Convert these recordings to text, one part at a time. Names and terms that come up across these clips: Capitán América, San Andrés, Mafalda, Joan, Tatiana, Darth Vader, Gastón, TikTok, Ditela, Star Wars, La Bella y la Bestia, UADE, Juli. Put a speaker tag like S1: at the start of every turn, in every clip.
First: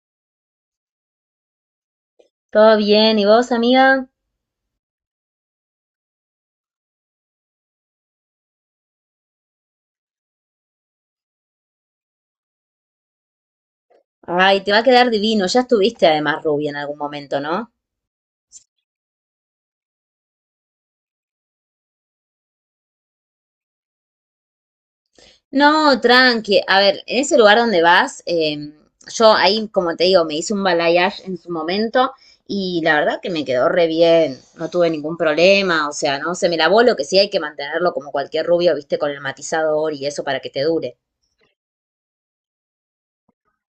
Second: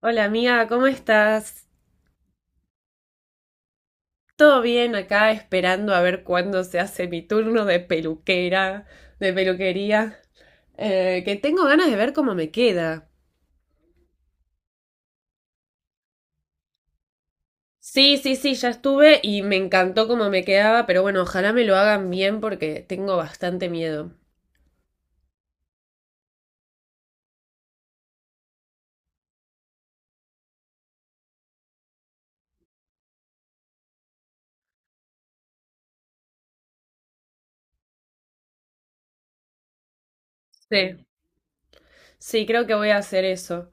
S1: Hola amiga, ¿cómo estás?
S2: Todo bien, ¿y vos, amiga?
S1: ¿Todo bien acá esperando a ver cuándo se hace mi turno de peluquera, de peluquería? Que tengo ganas de ver cómo me queda.
S2: Ay, te va a quedar divino. Ya estuviste además rubia en algún momento, ¿no?
S1: Sí, sí, sí, ya estuve y me encantó cómo me quedaba, pero bueno, ojalá me lo hagan bien porque tengo bastante miedo.
S2: No, tranqui. A ver, en ese lugar donde vas, yo ahí, como te digo, me hice un balayage en su momento y la verdad que me quedó re bien. No tuve ningún problema, o sea, no se me lavó lo que sí hay que mantenerlo como cualquier rubio, viste, con el matizador y eso para que te dure.
S1: Sí, sí, creo que voy a hacer eso.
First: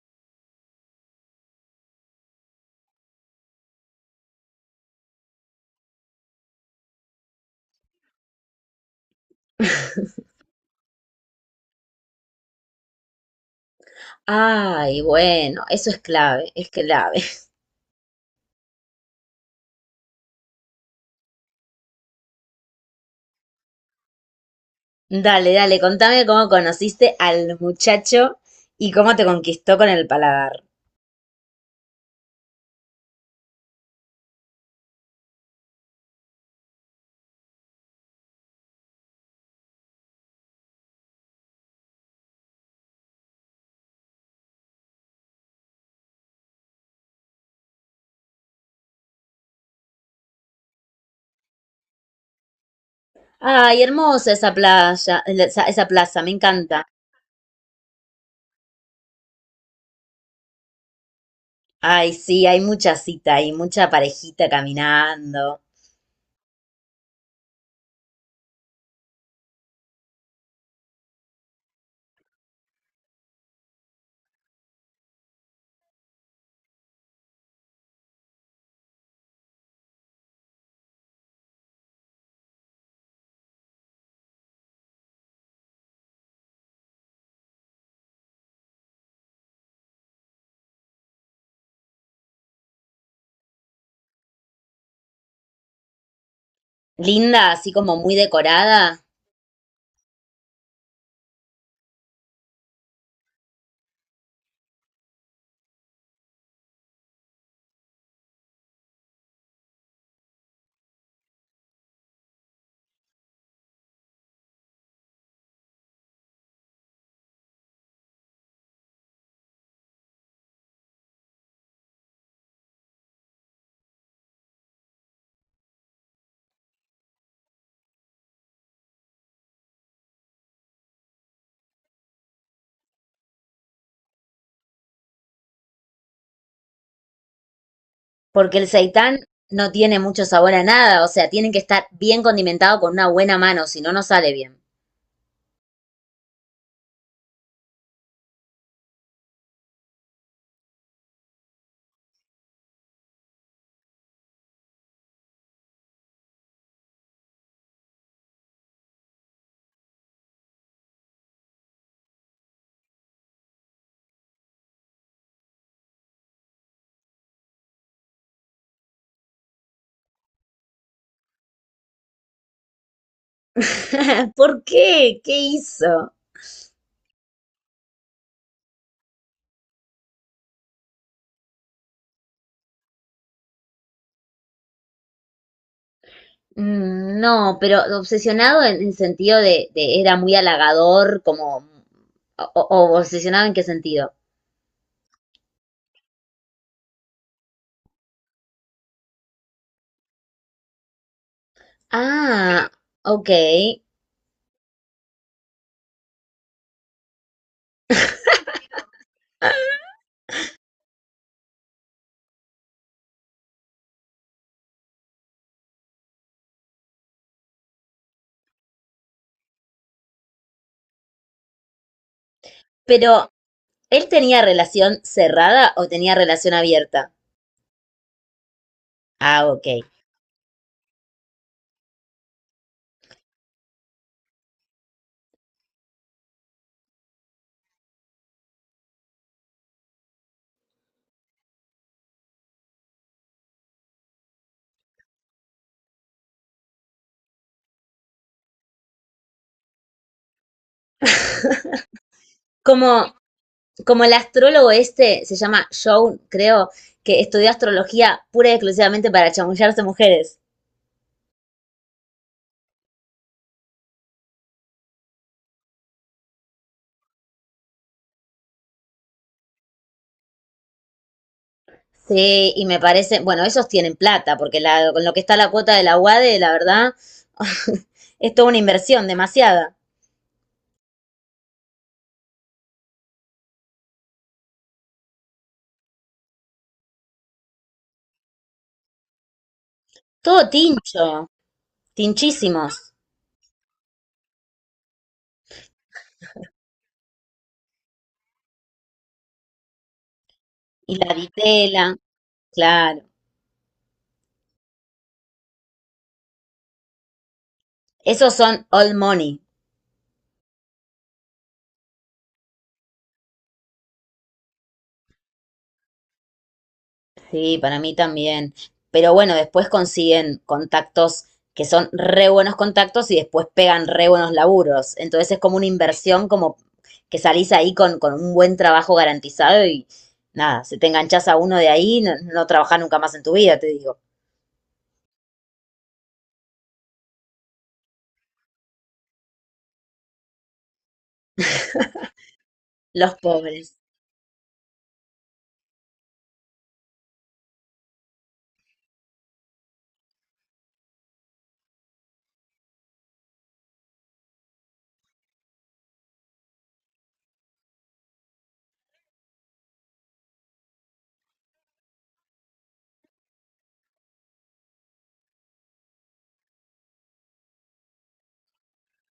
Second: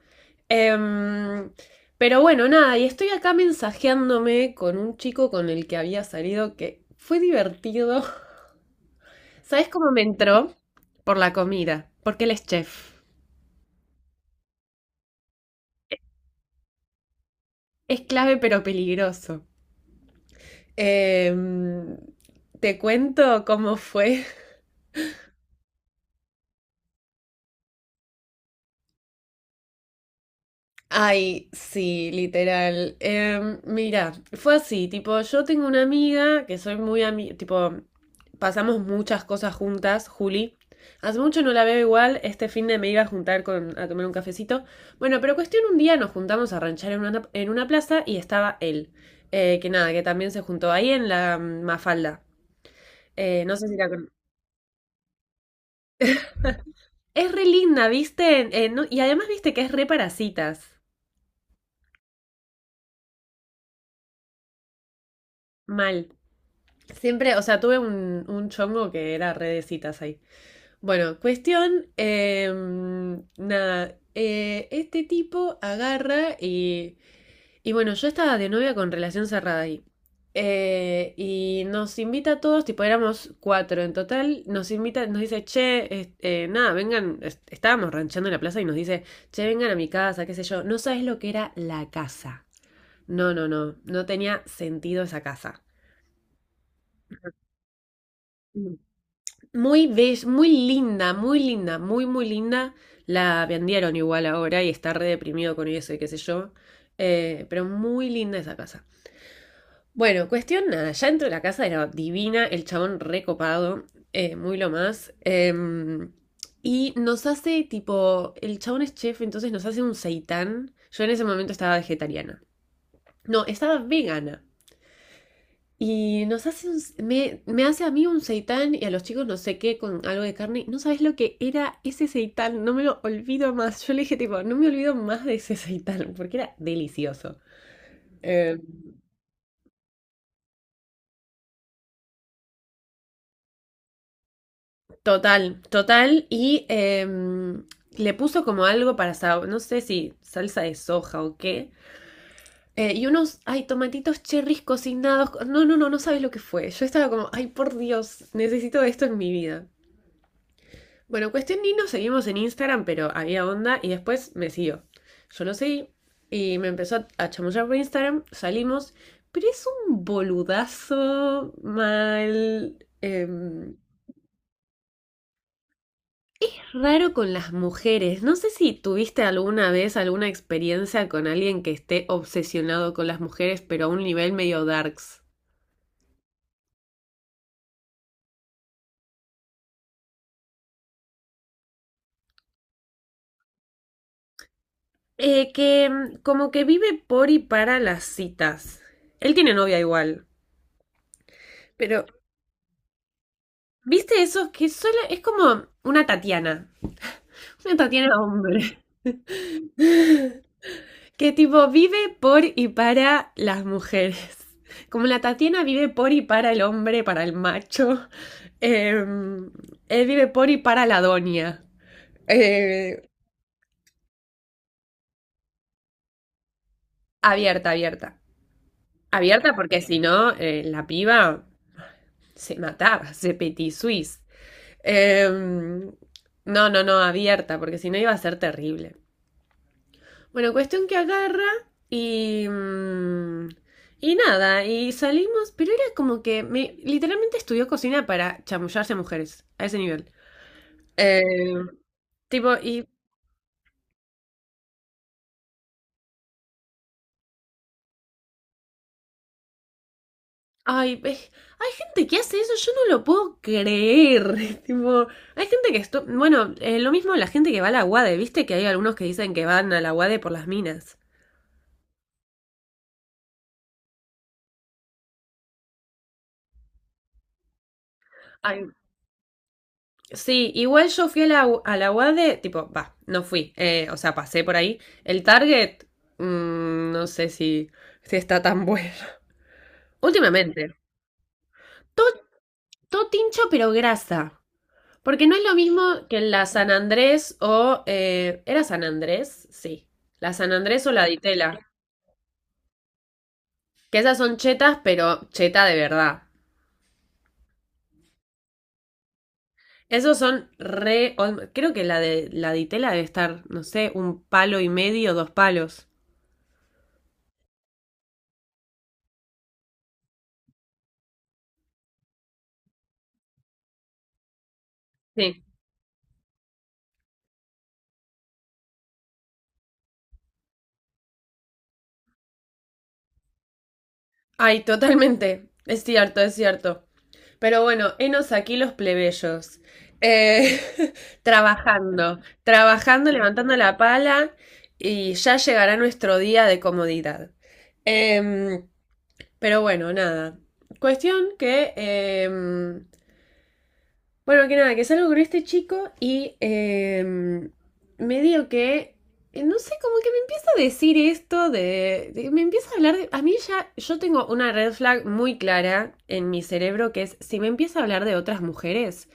S1: Em, pero bueno, nada, y estoy acá mensajeándome con un chico con el que había salido que fue divertido. ¿Sabes cómo me entró? Por la comida, porque él es chef.
S2: Ay, bueno, eso es clave, es clave.
S1: Es clave pero peligroso. Em, Te cuento cómo fue.
S2: Dale, dale, contame cómo conociste al muchacho y cómo te conquistó con el paladar.
S1: Ay, sí, literal. Mira, fue así, tipo, yo tengo una amiga que soy muy amiga, tipo, pasamos muchas cosas juntas, Juli. Hace mucho no la veo igual, este fin de me iba a juntar a tomar un cafecito. Bueno, pero cuestión un día nos juntamos a ranchar en una plaza y estaba él. Que nada, que también se juntó ahí en la Mafalda. No sé si
S2: Ay,
S1: la con...
S2: hermosa esa playa, esa, esa plaza, me encanta.
S1: Es re linda, ¿viste? No- y además viste que es re parasitas.
S2: Ay, sí, hay mucha cita y mucha parejita caminando.
S1: Mal. Siempre, o sea, tuve un chongo que era re de citas ahí. Bueno, cuestión, nada, este tipo agarra y bueno, yo estaba de novia con relación cerrada ahí. Y nos invita a todos, tipo éramos cuatro en total, nos invita, nos dice, che, nada, vengan, estábamos ranchando en la plaza y nos dice, che, vengan a mi casa, qué sé yo, no sabes lo que era la casa. No, no, no, no tenía sentido esa casa.
S2: Linda, así como muy decorada,
S1: Muy bella, muy linda, muy linda, muy, muy linda. La vendieron igual ahora y está re deprimido con eso y qué sé yo. Pero muy linda esa casa. Bueno, cuestión nada, ya dentro de la casa era divina, el chabón recopado, muy lo más. Y nos hace tipo, el chabón es chef, entonces nos hace un seitán. Yo en ese momento estaba vegetariana. No, estaba vegana. Y nos hace me hace a mí un seitán y a los chicos no sé qué con algo de carne. No sabes lo que era ese seitán, no me lo olvido más. Yo le dije tipo, no me olvido más de ese seitán porque era delicioso.
S2: porque
S1: Eh,
S2: el seitán no tiene mucho sabor a nada, o sea, tiene que estar bien condimentado con una buena mano, si no, no sale bien.
S1: Total, total. Y le puso como algo para, no sé si salsa de soja o qué. Y unos, ay, tomatitos cherries cocinados. No, no, no, no sabes lo que fue. Yo estaba como, ay, por Dios, necesito esto en mi vida. Bueno, cuestión ni nos seguimos en Instagram, pero había onda y después me siguió. Yo lo seguí y me empezó a chamullar por Instagram, salimos, pero es un boludazo mal.
S2: ¿Por qué? ¿Qué hizo?
S1: Raro con las mujeres. No sé si tuviste alguna vez alguna experiencia con alguien que esté obsesionado con las mujeres, pero a un nivel medio darks.
S2: Mm, no, pero obsesionado en el sentido de era muy halagador, como... O, o- ¿o obsesionado en qué sentido?
S1: Como que vive por y para las citas. Él tiene novia igual. Pero
S2: Ah, ok.
S1: ¿viste eso? Que solo es como una Tatiana. Una Tatiana hombre. Que tipo vive por y para las mujeres. Como la Tatiana vive por y para el hombre, para el macho. eh, Él vive por y para la doña. Eh,
S2: Pero ¿él tenía relación cerrada o tenía relación abierta?
S1: Abierta, abierta.
S2: Ah,
S1: Abierta
S2: ok.
S1: porque si no, la piba se mataba, se petit suisse. No, no, no, abierta, porque si no iba a ser terrible. Bueno, cuestión que agarra y... mm, y nada, y salimos, pero era como que me, literalmente estudió cocina para chamullarse a mujeres, a ese nivel. Eh, Tipo, y...
S2: Como, como el astrólogo este se llama Joan, creo, que estudió astrología pura y exclusivamente para chamullarse mujeres.
S1: Ay, hay gente que hace eso, yo no lo puedo creer. Tipo, hay gente que... Bueno, lo mismo la gente que va a la UADE, ¿viste? Que hay algunos que dicen que van a la UADE por las minas.
S2: Sí, y me parece, bueno, ellos tienen plata, porque la, con lo que está la cuota de la UADE, la verdad, es toda una
S1: Ay,
S2: inversión, demasiada.
S1: sí, igual yo fui a la UADE, tipo, va, no fui, o sea, pasé por ahí. El Target, no sé si está tan bueno.
S2: Todo
S1: Últimamente,
S2: tincho,
S1: todo,
S2: tinchísimos.
S1: todo tincho pero grasa, porque no es lo mismo que en la San Andrés o... ¿era San Andrés? Sí. La San Andrés o
S2: Y
S1: la
S2: la
S1: Ditela,
S2: vitela, claro.
S1: que esas son chetas, pero cheta de verdad.
S2: Esos son all money.
S1: Esos son re... Creo que la de la Ditela debe estar, no sé, un palo y medio, dos palos.
S2: Sí, para mí también. Pero bueno, después consiguen contactos que son re buenos contactos y después pegan re buenos laburos. Entonces es
S1: Sí.
S2: como una inversión, como que salís ahí con un buen trabajo garantizado y nada, si te enganchás a uno de ahí, no, no trabajás nunca más en tu vida, te digo.
S1: Ay, totalmente. Es cierto, es cierto. Pero bueno, henos aquí los plebeyos. Eh, Trabajando, trabajando,
S2: Los
S1: levantando la
S2: pobres.
S1: pala y ya llegará nuestro día de comodidad. Em, pero bueno, nada. Cuestión que nada, que salgo con este chico y medio que, no sé, como que me empieza a decir esto me empieza a hablar de, a mí ya, yo tengo una red flag muy clara en mi cerebro que es, si me empieza a hablar de otras mujeres,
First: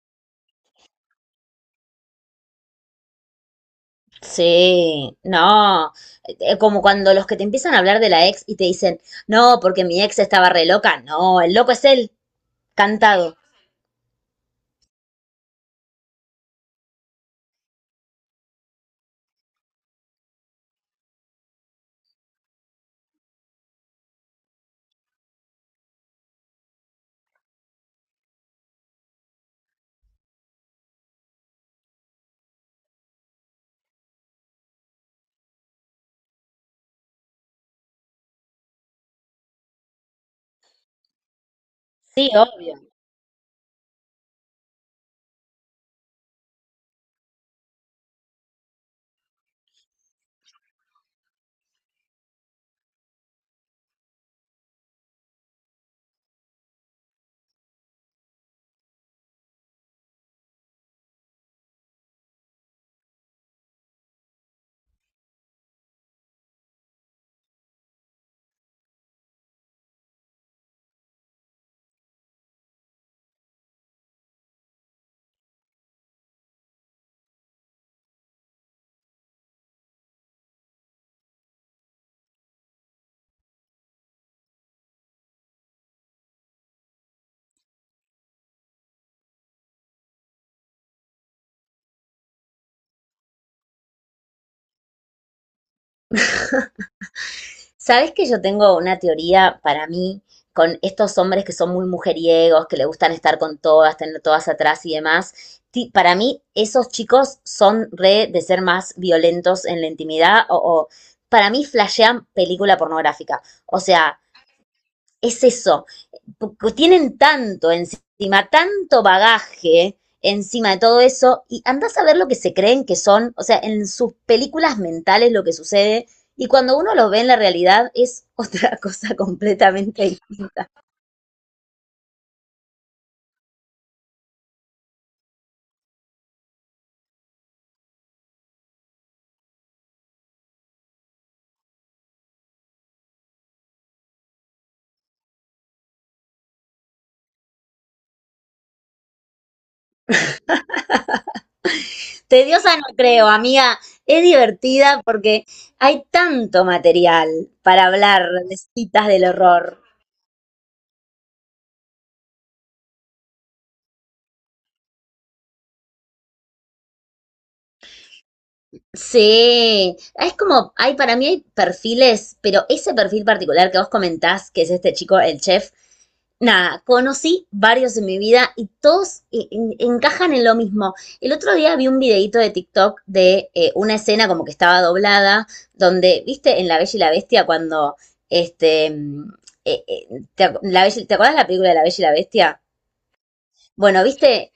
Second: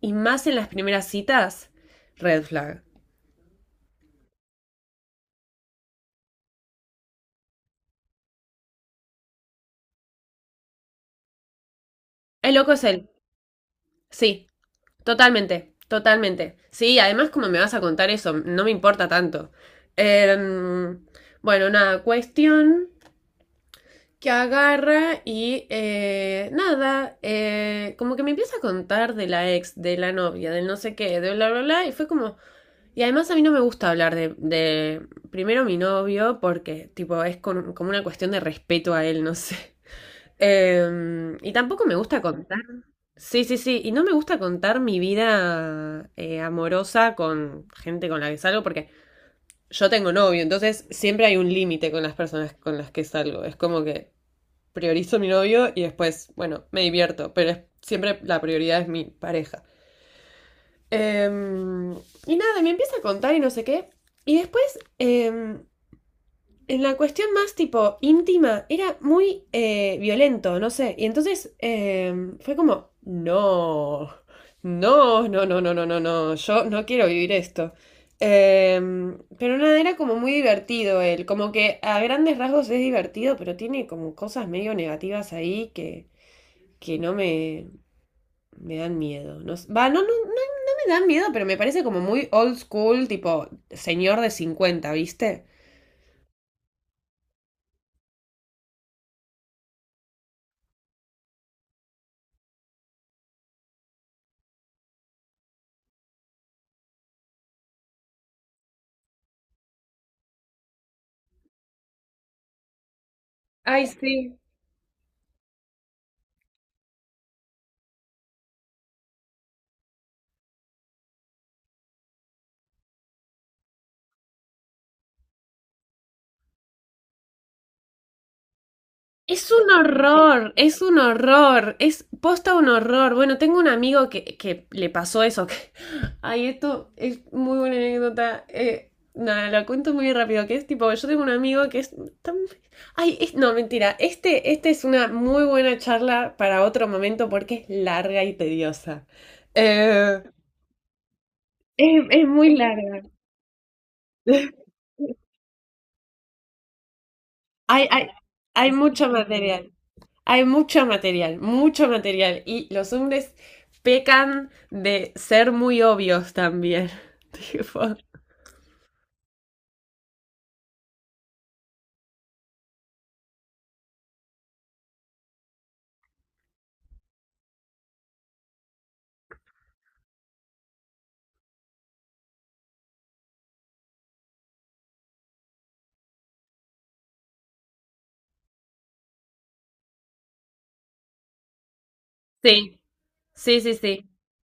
S1: y más en las primeras citas, red flag.
S2: Sí, no, como cuando los que te empiezan a hablar de la ex y te dicen, no, porque mi ex estaba re loca, no, el loco es él,
S1: El loco es él,
S2: cantado.
S1: sí, totalmente, totalmente. Sí, además como me vas a contar eso, no me importa tanto. Em, bueno, nada, cuestión que agarra y nada, como que me empieza a contar de la ex, de la novia, del no sé qué, de bla, bla, bla, y fue como... Y además a mí no me gusta hablar de primero mi novio porque tipo como una cuestión de respeto a él, no sé. Y tampoco me gusta
S2: Sí,
S1: contar.
S2: obvio.
S1: Sí, sí, sí. Y no me gusta contar mi vida amorosa con gente con la que salgo porque yo tengo novio, entonces siempre hay un límite con las personas con las que salgo. Es como que priorizo a mi novio y después, bueno, me divierto, pero siempre la prioridad es mi pareja. Em, y nada, me empieza a contar y no sé qué. Y después, en la cuestión más tipo íntima, era muy violento, no sé. Y entonces fue como, no, no, no, no, no, no, no, no, yo no quiero vivir esto. Pero nada, era como muy divertido él, como que a grandes rasgos es divertido, pero tiene como cosas medio negativas ahí que no me dan miedo. No, no, no, no, no me dan miedo, pero me parece como muy old school, tipo señor de cincuenta, ¿viste?
S2: Sabes que yo tengo una teoría para mí con estos hombres que son muy mujeriegos, que le gustan estar con todas, tener todas atrás y demás. Para mí, esos chicos son re de ser más violentos en la intimidad o para mí flashean película pornográfica. O
S1: Ay,
S2: sea,
S1: sí.
S2: es eso, tienen tanto encima, tanto bagaje encima de todo eso, y andás a ver lo que se creen que son, o sea, en sus películas mentales lo que sucede, y cuando uno los ve en la realidad es otra cosa
S1: Es un
S2: completamente
S1: horror, es un horror, es posta un horror. Bueno, tengo un amigo que le pasó eso. Ay, esto es muy buena anécdota. Nada, lo cuento muy rápido, que es tipo, yo tengo un amigo que es tan... Ay, no, mentira, este es una muy buena charla para otro momento porque es larga y tediosa. Eh, es muy
S2: tediosa, no
S1: larga.
S2: creo, amiga, es divertida porque hay tanto material para
S1: Hay, hay,
S2: hablar de
S1: Hay
S2: citas
S1: mucho
S2: del
S1: material.
S2: horror.
S1: Hay mucho material, mucho material. Y los hombres pecan de ser muy obvios también. Tipo,
S2: Sí, es como, hay para mí hay perfiles, pero ese perfil particular que vos comentás, que es este chico, el chef, nada, conocí varios en mi vida y todos encajan en lo mismo. El otro día vi un videíto de TikTok de una escena como que estaba doblada, donde, viste, en La Bella y la Bestia cuando, este, eh, eh, ¿te, la ¿te acuerdas la película de La Bella y la Bestia?
S1: sí, sí, sí,
S2: Bueno,
S1: sí.
S2: viste,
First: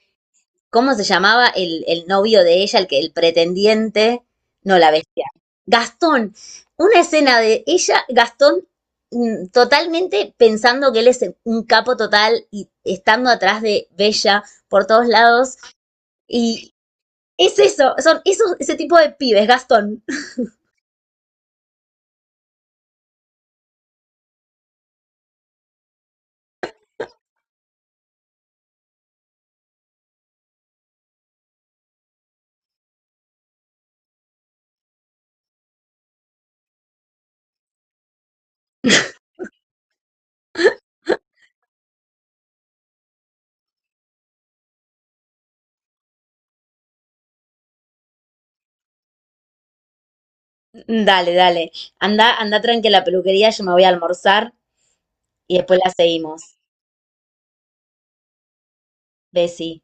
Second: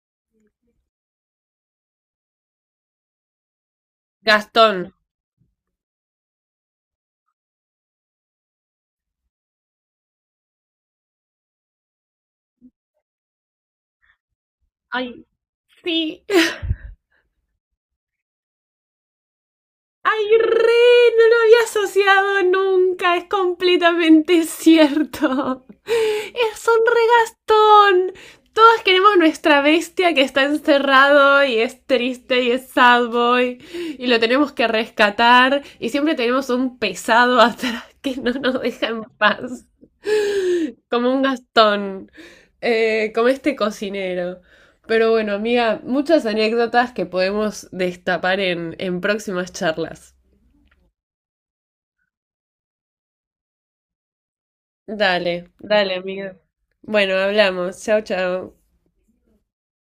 S2: ¿cómo se llamaba el novio de ella, el que el pretendiente? No, la
S1: Gastón.
S2: bestia. Gastón. Una escena de ella, Gastón, mm, totalmente pensando que él es un capo total y estando atrás de Bella por todos
S1: Ay,
S2: lados.
S1: sí,
S2: Y es eso, son esos, ese tipo de pibes, Gastón.
S1: ay, re, no lo había asociado nunca, es completamente cierto. Es un regastón. Todos queremos nuestra bestia que está encerrado y es triste y es sad boy y lo tenemos que rescatar y siempre tenemos un pesado atrás que no nos deja en paz. Como un Gastón, como este cocinero. Pero bueno, amiga, muchas anécdotas que podemos destapar en próximas charlas.
S2: Dale, dale. Anda, anda tranqui a la peluquería, yo me voy a almorzar
S1: Dale,
S2: y después la
S1: dale, amiga.
S2: seguimos.
S1: Bueno, hablamos. Chao, chao.
S2: Bessie.